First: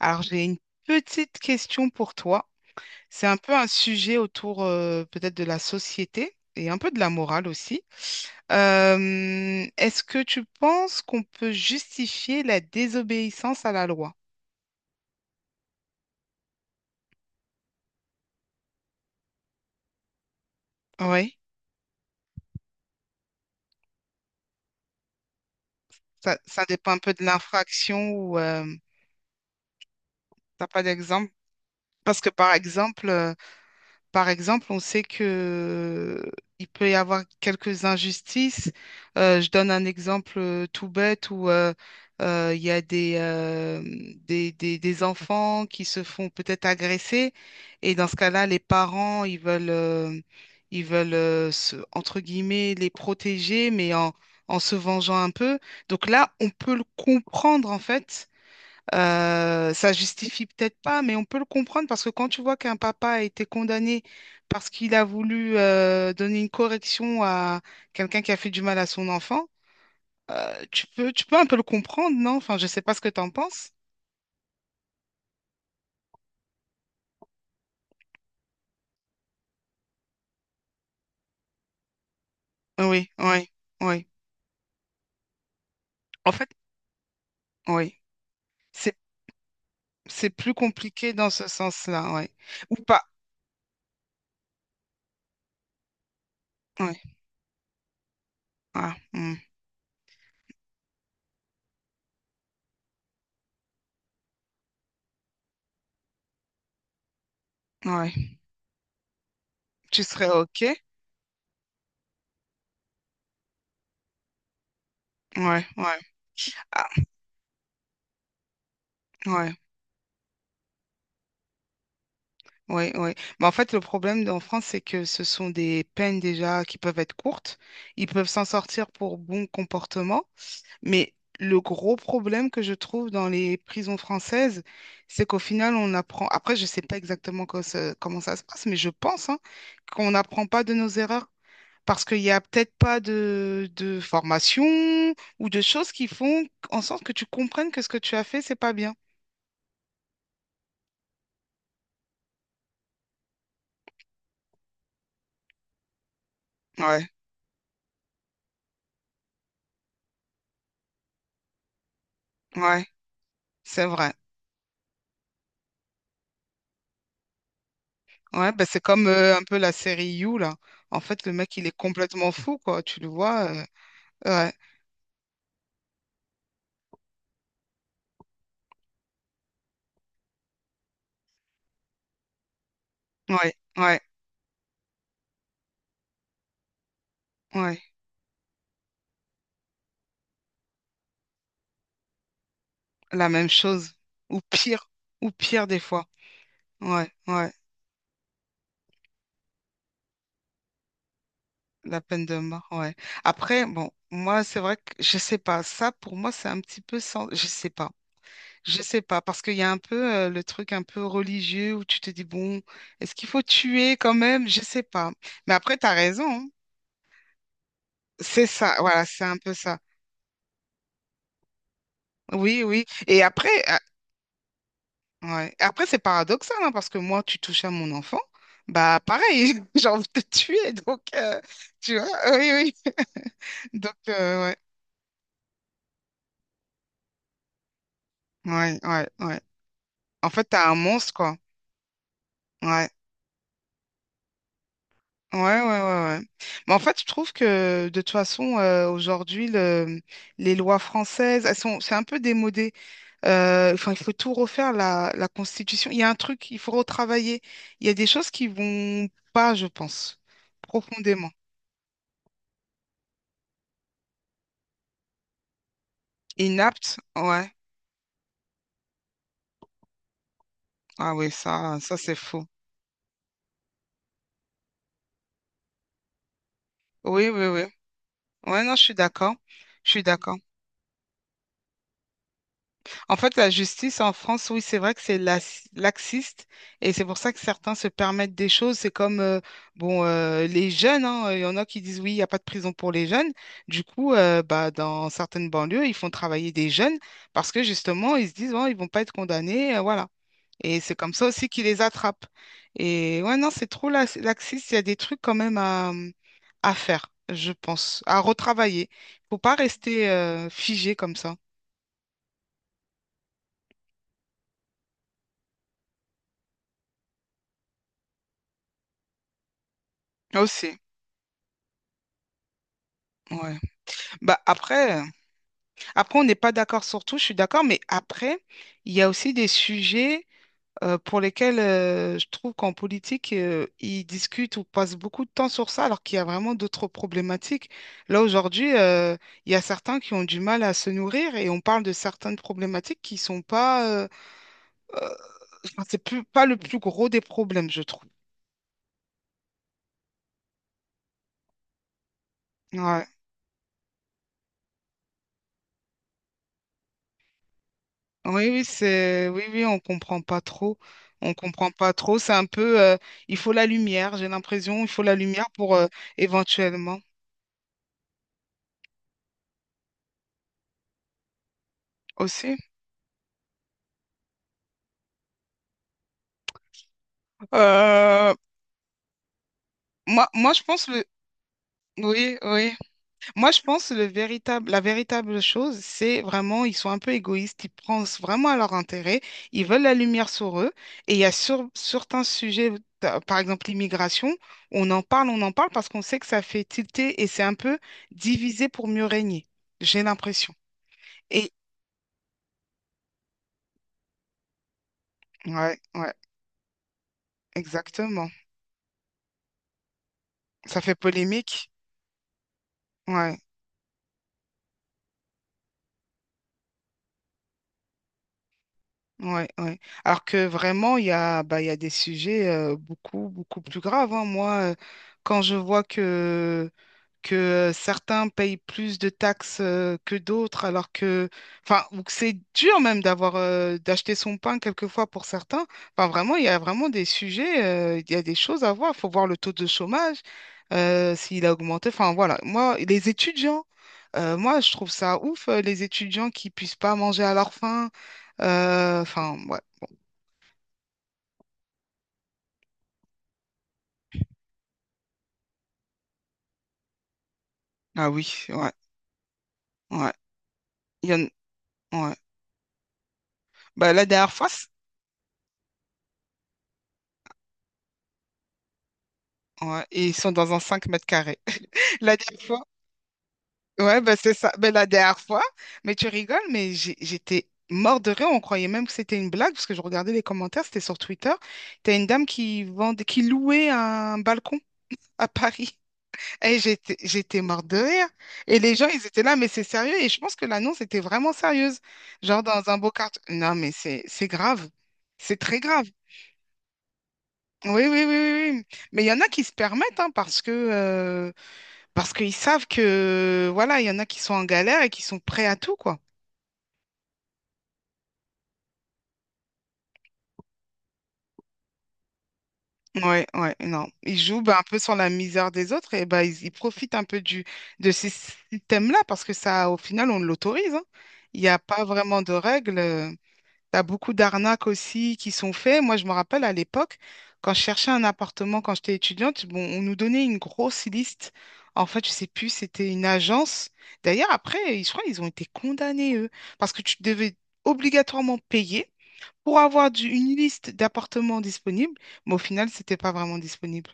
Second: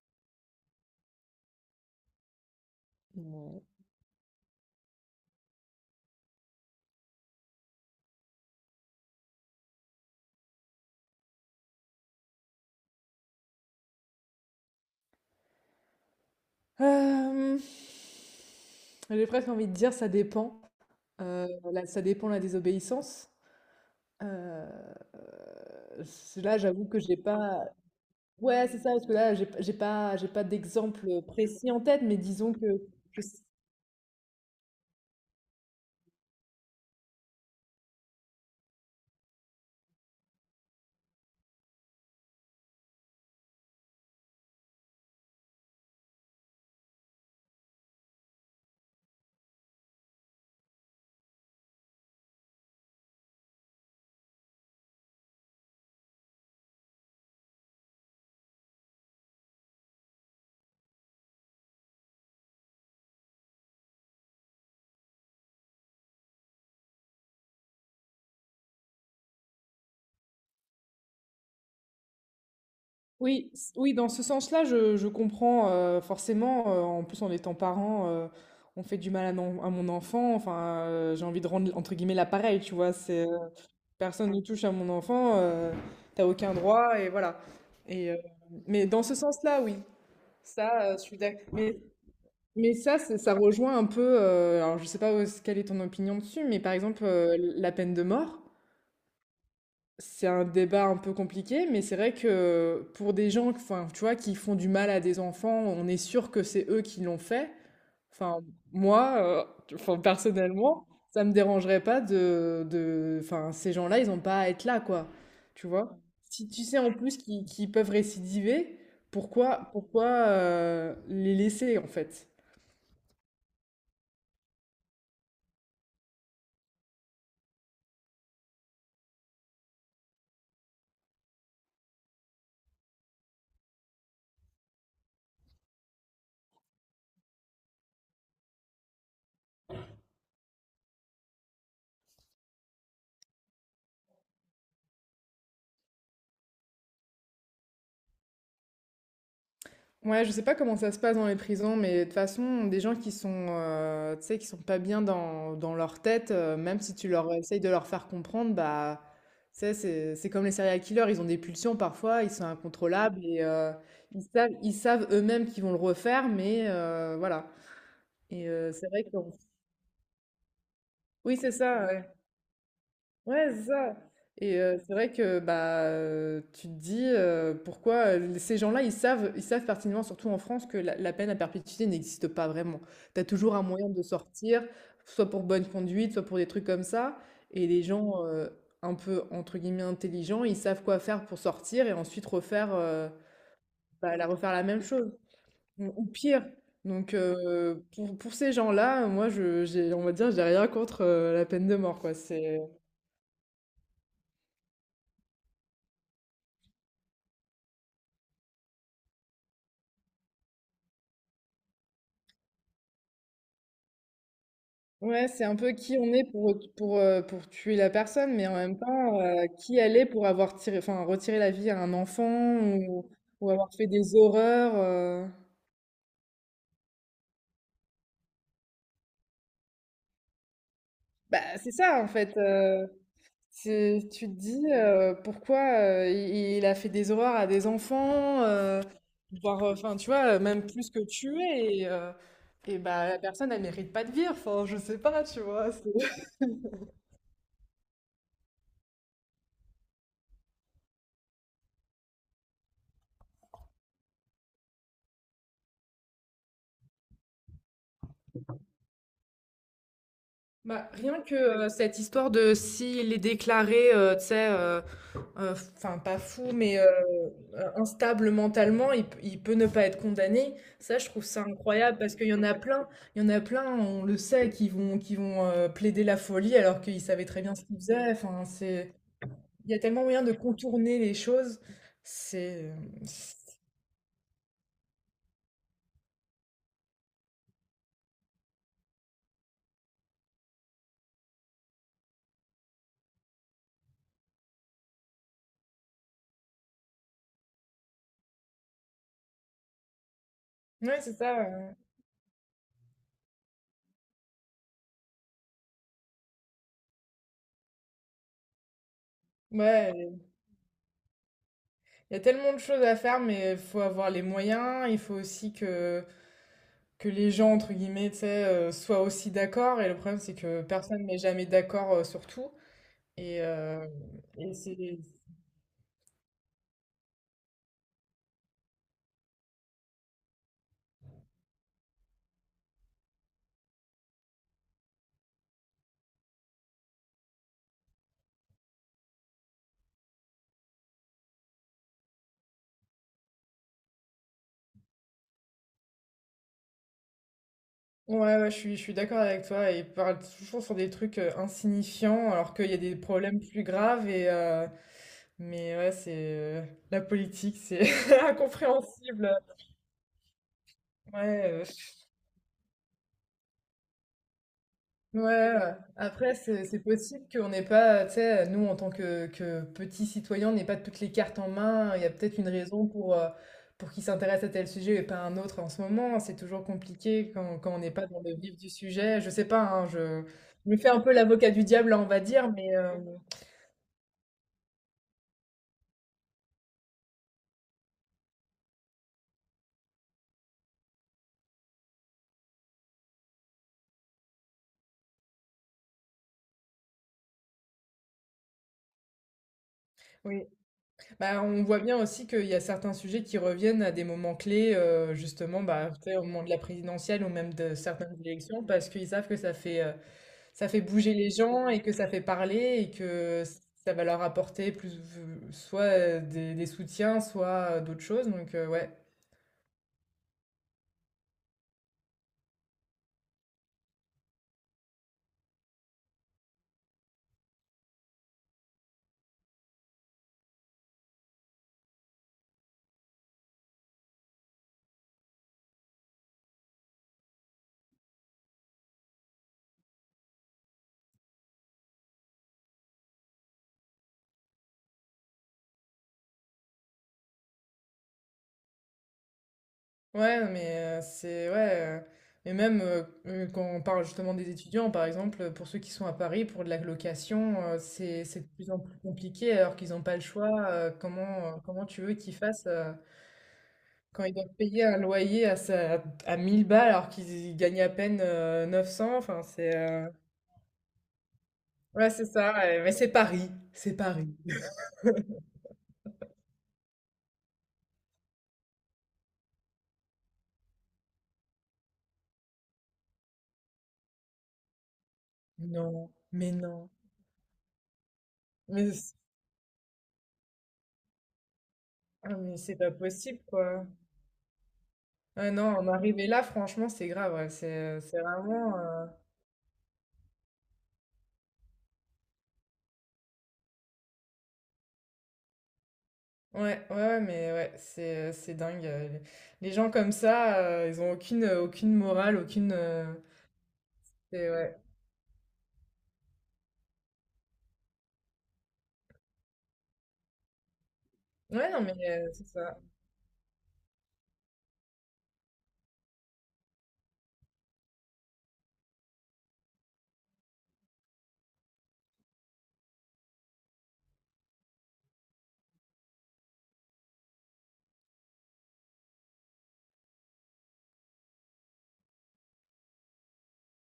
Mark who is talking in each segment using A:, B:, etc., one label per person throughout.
A: Alors, j'ai une petite question pour toi. C'est un peu
B: Ouais.
A: un sujet autour peut-être de la société et un peu de la morale aussi. Est-ce que tu penses qu'on peut justifier la désobéissance à la loi?
B: Euh, j'ai presque envie de dire ça dépend.
A: Oui,
B: Là, ça dépend la désobéissance. Euh,
A: ça,
B: Là,
A: ça
B: j'avoue
A: dépend un
B: que
A: peu
B: j'ai
A: de
B: pas.
A: l'infraction ou
B: Ouais, c'est ça, parce que là, j'ai pas
A: t'as pas
B: d'exemple
A: d'exemple?
B: précis en tête, mais
A: Parce que
B: disons
A: par
B: que
A: exemple,
B: je
A: euh, Par exemple, on sait que euh, il peut y avoir quelques injustices. Je donne un exemple tout bête où il y a des enfants qui se font peut-être agresser et dans ce cas-là, les parents, ils veulent, entre guillemets, les protéger, mais en se vengeant un peu. Donc là, on peut le comprendre en fait ça justifie peut-être pas, mais on peut le comprendre parce que quand tu vois qu'un papa a été condamné parce qu'il a voulu donner une correction à quelqu'un qui a fait du mal à son enfant, tu peux un peu le comprendre, non? Enfin, je sais pas ce que tu en penses.
B: oui, dans ce sens-là, je comprends, forcément. En plus, en étant parent, on fait du mal à mon enfant. Enfin, j'ai envie de rendre entre guillemets l'appareil, tu vois.
A: Oui,
B: C'est
A: oui, oui.
B: personne ne touche à mon enfant, t'as
A: En fait,
B: aucun droit, et voilà.
A: oui.
B: Et, euh, mais
A: C'est,
B: dans ce sens-là, oui,
A: c'est plus
B: ça, je
A: compliqué
B: suis
A: dans
B: d'accord.
A: ce
B: Mais,
A: sens-là, oui.
B: mais
A: Ou
B: ça,
A: pas.
B: ça rejoint un peu, alors je sais pas quelle est ton opinion dessus, mais par exemple,
A: Oui.
B: la peine de mort,
A: Ah, hmm,
B: c'est un débat un peu compliqué, mais c'est vrai que pour des gens, enfin, tu vois, qui font du mal à des enfants, on est sûr que c'est eux qui l'ont fait.
A: ouais.
B: Enfin, moi, enfin,
A: Tu serais OK?
B: personnellement, ça me dérangerait pas enfin, ces gens-là, ils n'ont pas à être là, quoi.
A: Ouais,
B: Tu vois?
A: ouais.
B: Si tu sais
A: Ah,
B: en plus qu'ils peuvent récidiver,
A: ouais.
B: pourquoi les laisser, en fait?
A: Oui, oui. Mais en fait, le problème en France, c'est que ce sont des peines déjà qui peuvent être courtes. Ils peuvent s'en sortir pour bon comportement. Mais le gros problème que je trouve dans les prisons françaises, c'est qu'au final, on apprend. Après, je ne sais pas exactement comment ça se passe, mais je pense hein, qu'on n'apprend pas de nos erreurs. Parce qu'il n'y a peut-être pas de formation ou de choses qui font en sorte que tu comprennes que ce que tu as fait, c'est pas bien.
B: Ouais, je sais pas comment ça se passe dans les prisons, mais de toute façon, des gens qui sont, tu sais, qui sont pas bien dans leur tête, même si
A: Ouais,
B: tu leur essayes de leur faire comprendre, bah, tu sais, c'est comme les serial killers, ils ont des pulsions parfois, ils sont
A: ouais,
B: incontrôlables et
A: c'est vrai.
B: ils savent eux-mêmes qu'ils vont le refaire, mais voilà. Et
A: Ouais, bah
B: euh,
A: c'est
B: c'est vrai
A: comme
B: que,
A: un peu la série You, là. En fait, le
B: oui, c'est
A: mec, il est
B: ça. Ouais.
A: complètement fou, quoi. Tu le
B: Ouais,
A: vois.
B: c'est ça.
A: Ouais,
B: Et c'est vrai que bah, tu te dis, pourquoi, ces gens-là ils savent pertinemment, surtout en France, que la peine à perpétuité n'existe pas vraiment. Tu as
A: ouais,
B: toujours un moyen
A: ouais,
B: de sortir, soit pour bonne conduite, soit pour des trucs comme ça. Et les
A: ouais.
B: gens, un peu entre guillemets intelligents, ils savent quoi faire pour sortir et ensuite
A: La même chose.
B: la
A: Ou
B: refaire la même
A: pire.
B: chose
A: Ou pire, des
B: ou
A: fois.
B: ou pire.
A: Ouais,
B: Donc
A: ouais.
B: euh, pour ces gens-là, moi je j'ai, on va dire, j'ai rien contre, la peine de
A: La
B: mort, quoi.
A: peine de
B: C'est
A: mort, ouais. Après, bon, moi, c'est vrai que je sais pas. Ça, pour moi, c'est un petit peu sans. Je sais pas. Je sais pas. Parce qu'il y a un peu le truc un peu religieux où tu te dis, bon, est-ce qu'il faut tuer quand même? Je sais pas.
B: Ouais, c'est
A: Mais
B: un peu
A: après, t'as
B: qui on
A: raison,
B: est
A: hein.
B: pour tuer la personne,
A: C'est
B: mais en
A: ça.
B: même
A: Voilà,
B: temps,
A: c'est un peu
B: qui
A: ça.
B: elle est pour avoir tiré, enfin, retiré la vie à un enfant,
A: Oui, oui.
B: ou,
A: Et après,
B: ou avoir fait des horreurs.
A: ouais. Et après, c'est paradoxal, hein, parce que moi, tu touches à mon enfant, bah pareil, j'ai envie de te tuer, donc
B: Bah, c'est
A: tu
B: ça, en
A: vois,
B: fait.
A: oui, oui. Donc,
B: Tu te
A: ouais,
B: dis, pourquoi, il a fait des horreurs à des enfants,
A: ouais, ouais, ouais.
B: voire, enfin, tu
A: En
B: vois,
A: fait,
B: même
A: t'as un
B: plus que
A: monstre, quoi.
B: tuer. Et
A: Ouais,
B: bah, la personne, elle mérite pas de vivre. Enfin, je sais pas,
A: ouais,
B: tu
A: ouais,
B: vois.
A: ouais, ouais. Mais en fait, je trouve que de toute façon, aujourd'hui, les lois françaises, elles sont, c'est un peu démodé. Enfin, il faut tout refaire, la Constitution. Il y a un truc, il faut retravailler. Il y a des choses qui vont pas, je pense,
B: Bah, rien
A: profondément.
B: que, cette histoire de s'il est déclaré, tu sais, enfin pas fou, mais,
A: Inaptes, ouais.
B: instable mentalement, il peut ne pas être condamné. Ça, je
A: Ah
B: trouve
A: oui,
B: ça
A: ça
B: incroyable parce
A: c'est
B: qu'il y en
A: fou.
B: a plein, il y en a plein, on le sait, qui vont plaider la folie alors qu'ils savaient
A: Oui,
B: très
A: oui,
B: bien
A: oui.
B: ce qu'ils faisaient.
A: Ouais, non, je suis d'accord.
B: Il y a
A: Je suis
B: tellement moyen de
A: d'accord.
B: contourner les choses. C'est, euh,
A: En fait, la justice en France, oui, c'est vrai que c'est laxiste et c'est pour ça que certains se permettent des choses. C'est comme, bon, les jeunes, hein, il y en a qui disent, oui, il n'y a pas de prison pour les jeunes. Du coup, bah, dans certaines banlieues, ils font travailler des jeunes parce que justement, ils se disent, bon, ils vont pas être condamnés, voilà. Et c'est
B: ouais,
A: comme
B: c'est
A: ça
B: ça.
A: aussi qu'ils
B: Ouais,
A: les attrapent. Et ouais, non, c'est trop laxiste. Il y a des trucs quand même à faire, je pense, à retravailler. Faut pas rester
B: Ouais,
A: figé comme ça.
B: il y a tellement de choses à faire, mais il faut avoir les moyens. Il faut aussi que les gens, entre guillemets, tu sais, soient aussi d'accord. Et le problème, c'est que
A: Aussi,
B: personne n'est jamais d'accord sur tout. Et,
A: ouais.
B: euh,
A: Bah
B: et c'est...
A: après, après on n'est pas d'accord sur tout, je suis d'accord, mais après, il y a aussi des sujets pour lesquels je trouve qu'en politique, ils discutent ou passent beaucoup de temps sur ça, alors qu'il y a vraiment d'autres problématiques. Là, aujourd'hui, il y a certains qui ont du mal à se nourrir et on parle de certaines problématiques qui sont pas, euh, enfin, c'est plus, pas le plus gros des problèmes, je trouve.
B: Ouais, ouais, je suis d'accord avec toi. Et ils parlent toujours sur des trucs insignifiants, alors qu'il y a des
A: Ouais.
B: problèmes plus graves. Mais ouais, la politique, c'est
A: Oui, oui,
B: incompréhensible.
A: oui, oui, on comprend pas trop.
B: Ouais.
A: On comprend pas trop. C'est un peu, il faut la lumière, j'ai l'impression, il faut la
B: Ouais,
A: lumière
B: ouais.
A: pour
B: Après, c'est
A: éventuellement
B: possible qu'on n'ait pas, tu sais, nous, en tant que, petits citoyens, on n'ait pas toutes les cartes en main. Il y a peut-être une
A: aussi.
B: raison pour qu'ils s'intéressent à tel sujet et pas à un autre en ce moment. C'est toujours compliqué quand on n'est pas dans
A: Euh,
B: le vif du sujet. Je sais pas, hein, je,
A: moi, je
B: je me
A: pense
B: fais un peu l'avocat du diable, là, on va
A: oui,
B: dire,
A: oui.
B: mais
A: Moi, je pense que la véritable chose, c'est vraiment, ils sont un peu égoïstes, ils pensent vraiment à leur intérêt, ils veulent la lumière sur eux. Et il y a certains sujets, par exemple l'immigration, on en parle parce qu'on sait que ça fait tilter et c'est un peu divisé pour mieux régner, j'ai
B: oui.
A: l'impression.
B: Bah,
A: Et
B: on voit bien aussi qu'il y a certains sujets qui reviennent à des moments clés, justement,
A: ouais,
B: bah, tu
A: ouais,
B: sais, au moment de la présidentielle ou même de certaines
A: exactement.
B: élections, parce qu'ils savent que ça fait
A: Ça fait
B: bouger les gens
A: polémique.
B: et que ça fait parler et
A: Ouais,
B: que ça va leur apporter plus, soit des soutiens, soit d'autres choses. Donc, ouais.
A: ouais, ouais. Alors que vraiment, il y a des sujets beaucoup, beaucoup plus graves, hein. Moi, quand je vois que que certains payent plus de taxes que d'autres, alors que, enfin, ou que c'est dur même d'avoir d'acheter son pain quelquefois pour certains. Enfin, vraiment, il y a vraiment des sujets, il y a des choses à voir. Il faut voir le taux de chômage, s'il a augmenté. Enfin, voilà. Moi, les étudiants, moi, je trouve ça ouf, les étudiants qui puissent pas manger à leur faim. Enfin, ouais.
B: Ouais, non, mais c'est ouais. Mais même quand on parle justement des étudiants, par exemple, pour ceux qui sont à Paris, pour de la location,
A: Ah
B: c'est
A: oui,
B: de plus
A: ouais,
B: en plus compliqué alors qu'ils n'ont
A: ouais.
B: pas le choix. euh,
A: Il y en.
B: comment, euh, comment tu
A: Ouais.
B: veux qu'ils fassent,
A: Bah, la
B: quand
A: dernière
B: ils doivent
A: fois,
B: payer un loyer à, à 1 000 balles alors qu'ils gagnent à peine, 900? Enfin,
A: ouais. Et ils sont dans un 5 m².
B: ouais,
A: La
B: c'est
A: dernière
B: ça,
A: fois,
B: ouais, mais c'est Paris, c'est
A: ouais, ben
B: Paris.
A: c'est ça. Ben la dernière fois, mais tu rigoles, mais j'étais mort de rire. On croyait même que c'était une blague parce que je regardais les commentaires, c'était sur Twitter. T'as une dame qui vendait, qui louait un balcon à Paris.
B: Non, mais
A: Et
B: non,
A: j'étais mort de rire. Et les gens,
B: mais,
A: ils
B: c-
A: étaient là, mais c'est sérieux. Et je pense que l'annonce était vraiment sérieuse.
B: ah,
A: Genre
B: mais
A: dans
B: c'est
A: un beau
B: pas
A: quartier.
B: possible,
A: Non, mais
B: quoi.
A: c'est grave. C'est
B: Ah
A: très
B: non,
A: grave.
B: en arriver là, franchement, c'est grave, ouais,
A: Oui, oui,
B: c'est
A: oui,
B: c'est
A: oui,
B: vraiment...
A: oui. Mais il y en a qui se permettent, hein, parce qu'ils savent que voilà, il y en a qui sont en galère et qui sont prêts à tout, quoi.
B: Ouais, ouais, ouais, mais ouais, c'est dingue. Les gens comme ça, ils ont aucune, aucune morale, aucune...
A: Ouais, ouais, non. Ils jouent bah, un
B: Ouais.
A: peu sur la misère des autres et bah, ils profitent un peu de ces systèmes-là parce que ça, au final, on l'autorise, hein. Il n'y a
B: Ouais, non,
A: pas
B: mais,
A: vraiment de
B: c'est ça.
A: règles. T'as beaucoup d'arnaques aussi qui sont faites. Moi, je me rappelle à l'époque, quand je cherchais un appartement quand j'étais étudiante, bon, on nous donnait une grosse liste. En fait, je sais plus, c'était une agence. D'ailleurs, après, je crois qu'ils ont été condamnés, eux, parce que tu devais obligatoirement payer pour avoir une liste d'appartements disponibles, mais au final, c'était pas vraiment disponible.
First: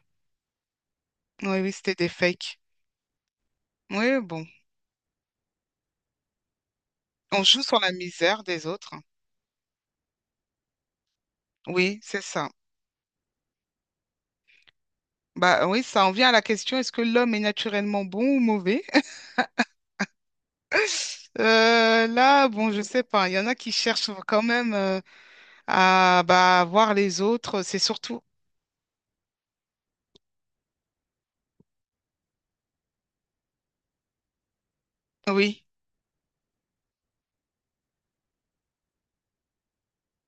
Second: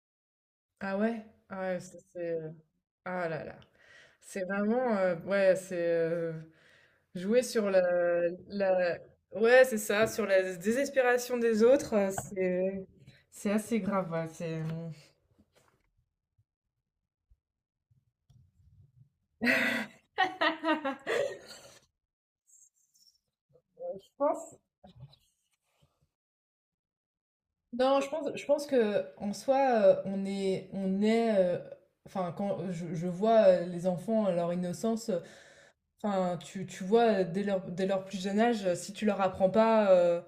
B: Ah ouais,
A: Oui,
B: ah
A: oui,
B: ouais,
A: c'était
B: ça,
A: des fakes.
B: Ah là là,
A: Oui,
B: c'est
A: bon,
B: vraiment... ouais,
A: on
B: Jouer
A: joue
B: sur
A: sur
B: la,
A: la misère des autres.
B: la... Ouais, c'est ça, sur la désespération des autres,
A: Oui, c'est ça.
B: c'est assez grave, ouais, c'est...
A: Bah oui, ça en vient à la question, est-ce que l'homme est naturellement bon ou mauvais? Là, bon, je sais pas. Il y en a qui
B: Je
A: cherchent quand
B: pense...
A: même à bah, voir les autres. C'est
B: Non, je
A: surtout,
B: pense, je pense que en soi, on est, enfin, quand je vois, les enfants, leur innocence,
A: oui,
B: enfin, tu vois, dès leur plus jeune âge, si tu leur apprends pas,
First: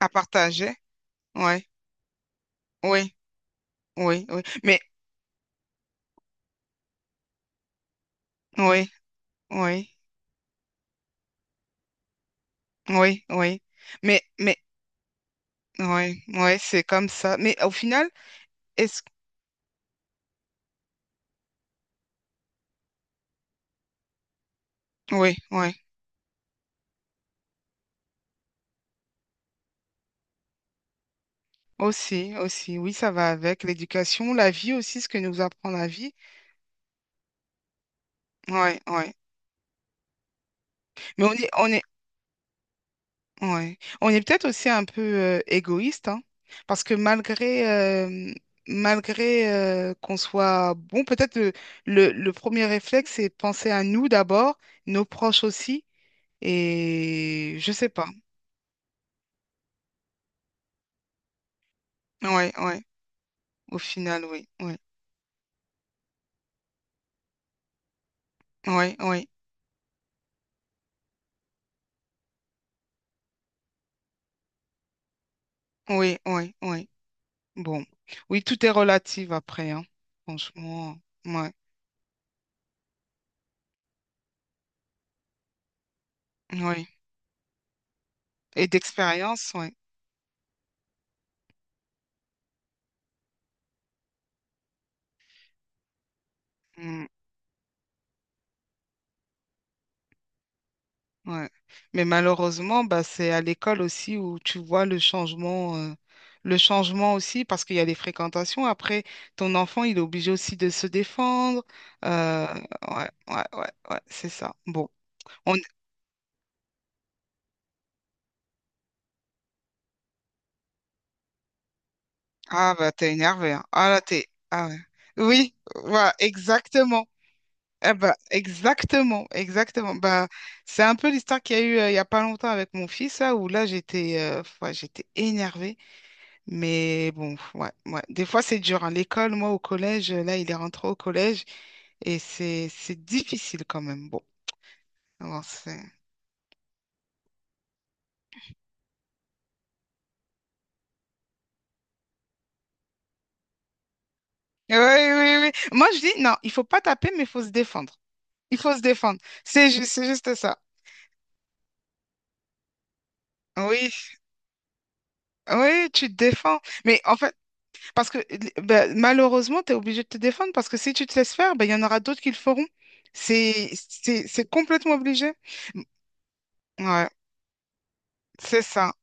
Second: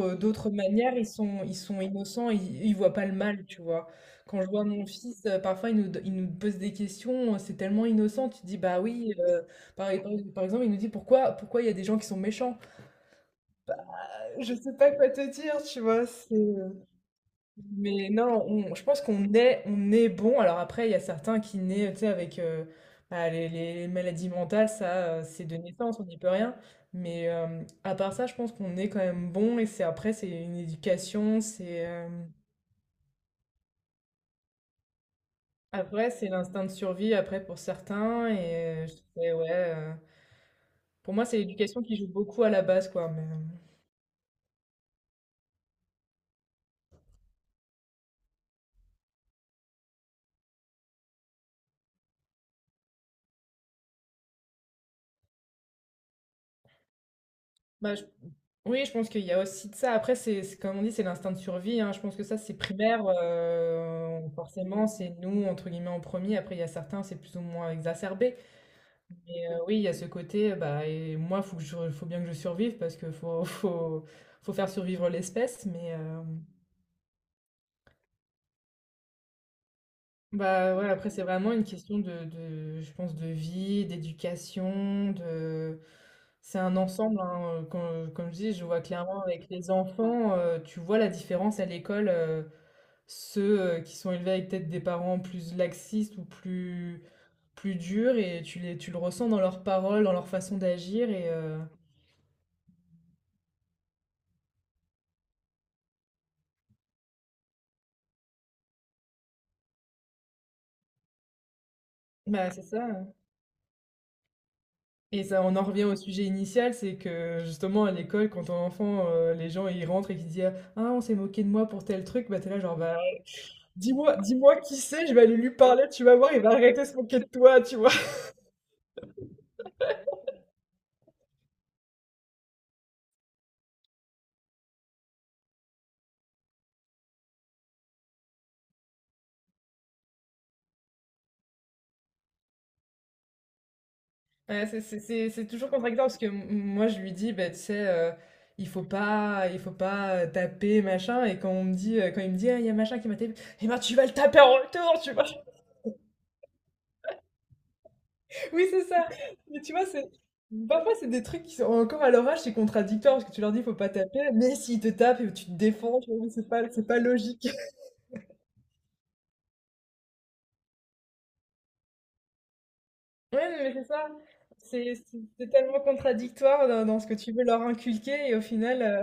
A: à
B: d'autres
A: partager.
B: manières, ils sont, ils
A: Ouais,
B: sont innocents, ils voient pas le
A: oui,
B: mal, tu vois.
A: oui, oui.
B: Quand je vois
A: Mais,
B: mon fils, parfois, il nous pose des questions, c'est tellement innocent, tu te dis, bah
A: oui,
B: oui,
A: oui,
B: par exemple, il nous dit, pourquoi il y a des gens qui sont méchants?
A: oui, oui. Mais,
B: Je sais pas quoi te dire, tu vois,
A: oui, oui, c'est comme ça. Mais au final,
B: mais non, je pense
A: est-ce.
B: qu'on est bon. Alors après, il y a certains qui naissent, tu sais, avec bah, les maladies mentales, ça,
A: Oui,
B: c'est de
A: oui,
B: naissance, on n'y peut rien. Mais à part ça, je pense qu'on est quand même bon. Et c'est après, c'est une éducation, c'est
A: aussi, aussi, oui, ça va avec l'éducation, la vie aussi, ce que nous apprend la
B: après,
A: vie.
B: c'est l'instinct de survie après pour certains.
A: Ouais,
B: Et je
A: ouais.
B: dirais, ouais, pour
A: Mais
B: moi, c'est
A: on est,
B: l'éducation qui joue beaucoup à la base, quoi. Mais,
A: ouais. On est peut-être aussi un peu égoïste, hein, parce que malgré qu'on soit bon, peut-être le premier réflexe, c'est de penser à nous d'abord, nos proches aussi, et je sais
B: Bah, je-
A: pas.
B: oui, je pense qu'il y a aussi de ça. Après, comme on dit, c'est l'instinct de survie, hein. Je pense que ça,
A: Ouais,
B: c'est
A: ouais.
B: primaire.
A: Au final, oui, oui,
B: Forcément, c'est nous, entre guillemets, en premier. Après, il y a certains, c'est plus ou moins exacerbé.
A: oui, oui,
B: Mais oui, il y a ce côté, bah, et moi, il faut que je- faut bien que je survive parce que faut faire survivre l'espèce.
A: oui, oui, oui. Bon, oui, tout est relatif après, hein.
B: Bah, ouais,
A: Franchement,
B: après, c'est
A: ouais,
B: vraiment une question je pense, de vie, d'éducation, de... C'est un
A: oui.
B: ensemble, hein. Comme je dis, je
A: Et
B: vois clairement avec
A: d'expérience,
B: les
A: ouais.
B: enfants, tu vois la différence à l'école, ceux qui sont élevés avec peut-être des parents plus laxistes ou plus,
A: Mm,
B: plus durs, et tu le ressens dans leurs paroles, dans leur façon d'agir, et
A: ouais.
B: euh,
A: Mais malheureusement, bah, c'est à l'école aussi où tu vois le changement aussi, parce qu'il y a les fréquentations. Après, ton enfant, il est obligé aussi de se défendre. Euh,
B: bah, c'est ça, hein.
A: ouais, ouais, ouais, ouais, c'est ça. Bon,
B: Et ça,
A: on.
B: on en revient au sujet initial, c'est que justement à l'école, quand on est enfant, les gens ils rentrent et qu'ils disent «Ah, on s'est moqué de moi pour tel truc», bah t'es là
A: Ah,
B: genre
A: bah,
B: «Bah,
A: t'es énervé, hein. Ah, là, t'es.
B: dis-moi
A: Ah,
B: qui
A: ouais.
B: c'est, je vais aller lui
A: Oui,
B: parler, tu
A: voilà,
B: vas voir, il va arrêter de se
A: exactement.
B: moquer de toi», tu vois.
A: Eh ben, exactement, exactement. Bah, c'est un peu l'histoire qu'il y a eu il y a pas longtemps avec mon fils, là, où là, j'étais ouais, j'étais énervée. Mais bon, ouais, ouais. Des fois, c'est dur, hein. L'école, moi, au collège, là, il est rentré au collège et c'est difficile quand même. Bon,
B: Ouais, c'est c'est- c'est-
A: alors
B: c'est toujours
A: c'est.
B: contradictoire parce que moi je lui dis «Bah, tu sais, il faut pas taper, machin», et quand il me dit «Ah, il y a machin qui m'a tapé», eh ben tu vas le taper en
A: Oui,
B: retour, tu vois.
A: oui, oui. Moi, je dis, non, il faut pas taper, mais il faut se défendre. Il
B: Oui,
A: faut se
B: c'est ça.
A: défendre.
B: Mais
A: C'est
B: tu
A: ju-
B: vois,
A: c'est
B: c'est
A: juste ça.
B: parfois c'est des trucs qui sont encore à leur âge, c'est contradictoire parce que tu leur dis faut pas
A: Oui,
B: taper, mais s'ils te tapent et tu te
A: oui,
B: défends,
A: tu
B: tu
A: te
B: vois, c'est
A: défends.
B: pas c'est pas
A: Mais en fait,
B: logique.
A: parce que bah, malheureusement, tu es obligé de te défendre parce que si tu te laisses faire, ben il y en aura d'autres qui le feront.
B: Ouais, non,
A: C'est,
B: mais c'est ça.
A: c'est, c'est complètement
B: C'est c'est-
A: obligé.
B: c'est tellement contradictoire dans ce
A: Ouais,
B: que tu veux leur inculquer et au
A: c'est
B: final,
A: ça.
B: euh,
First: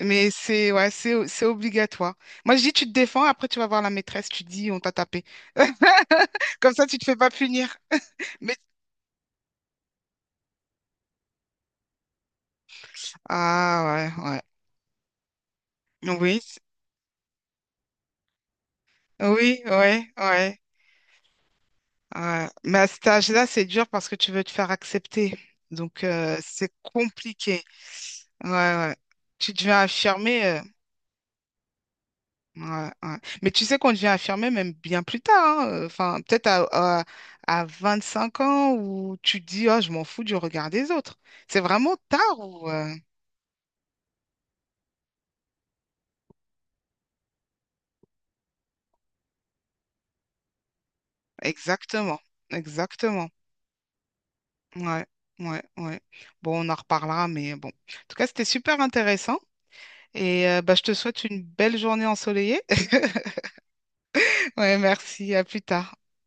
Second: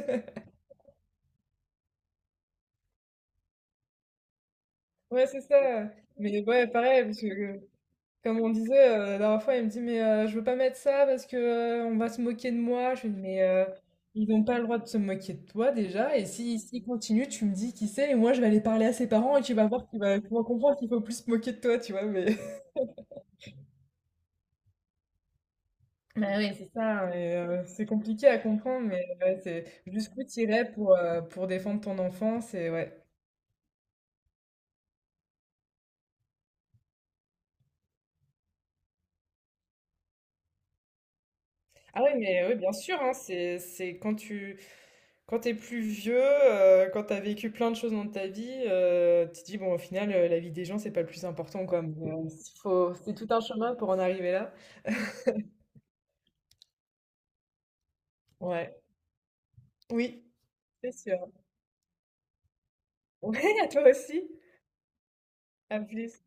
A: Mais c'est ouais, c'est obligatoire. Moi, je dis, tu te défends, après tu vas voir la maîtresse, tu dis, on t'a tapé.
B: ouais, c'est ça. Mais ouais,
A: Comme ça, tu
B: pareil,
A: te fais
B: parce
A: pas
B: que
A: punir.
B: comme on
A: Mais.
B: disait, la dernière fois, il me dit: «Mais je veux pas mettre ça parce que, on va se moquer de moi». Je lui dis: «Mais
A: Ah ouais,
B: ils
A: ouais.
B: n'ont pas le droit de se moquer de toi déjà et
A: Oui,
B: si s'ils continuent, tu me dis qui c'est et moi je vais aller parler à ses parents et tu
A: oui,
B: vas voir, qu'il
A: ouais,
B: va tu vas
A: ouais,
B: comprendre qu'il faut plus se moquer de toi», tu vois? Mais
A: ouais. Mais à cet âge-là, c'est dur parce que tu veux te faire accepter. Donc,
B: bah oui, c'est
A: c'est
B: ça, hein, et
A: compliqué.
B: c'est compliqué à
A: Ouais,
B: comprendre,
A: ouais.
B: mais ouais,
A: Tu
B: c'est
A: deviens
B: jusqu'où tu
A: affirmé.
B: irais pour défendre ton enfant, c'est
A: Ouais,
B: ouais.
A: ouais. Mais tu sais qu'on devient infirmier même bien plus tard, hein, enfin, peut-être à, 5 ans où tu te dis, oh, je m'en fous du regard des autres. C'est vraiment
B: Ah oui,
A: tard
B: mais oui,
A: ou
B: bien
A: euh,
B: sûr, hein, c'est quand tu Quand t'es plus vieux, quand t'as vécu plein de choses dans ta vie, tu te dis: «Bon, au final, la vie des gens, c'est pas le plus important, quoi». Mais,
A: Exactement,
B: s faut c'est tout
A: exactement.
B: un chemin pour en arriver là.
A: Ouais, ouais, ouais. Bon, on en reparlera, mais bon. En tout cas, c'était
B: Ouais.
A: super intéressant
B: Oui,
A: et bah, je
B: c'est
A: te souhaite
B: sûr.
A: une belle journée ensoleillée.
B: Ouais, à toi aussi.
A: Ouais, merci, à plus
B: À
A: tard.
B: plus.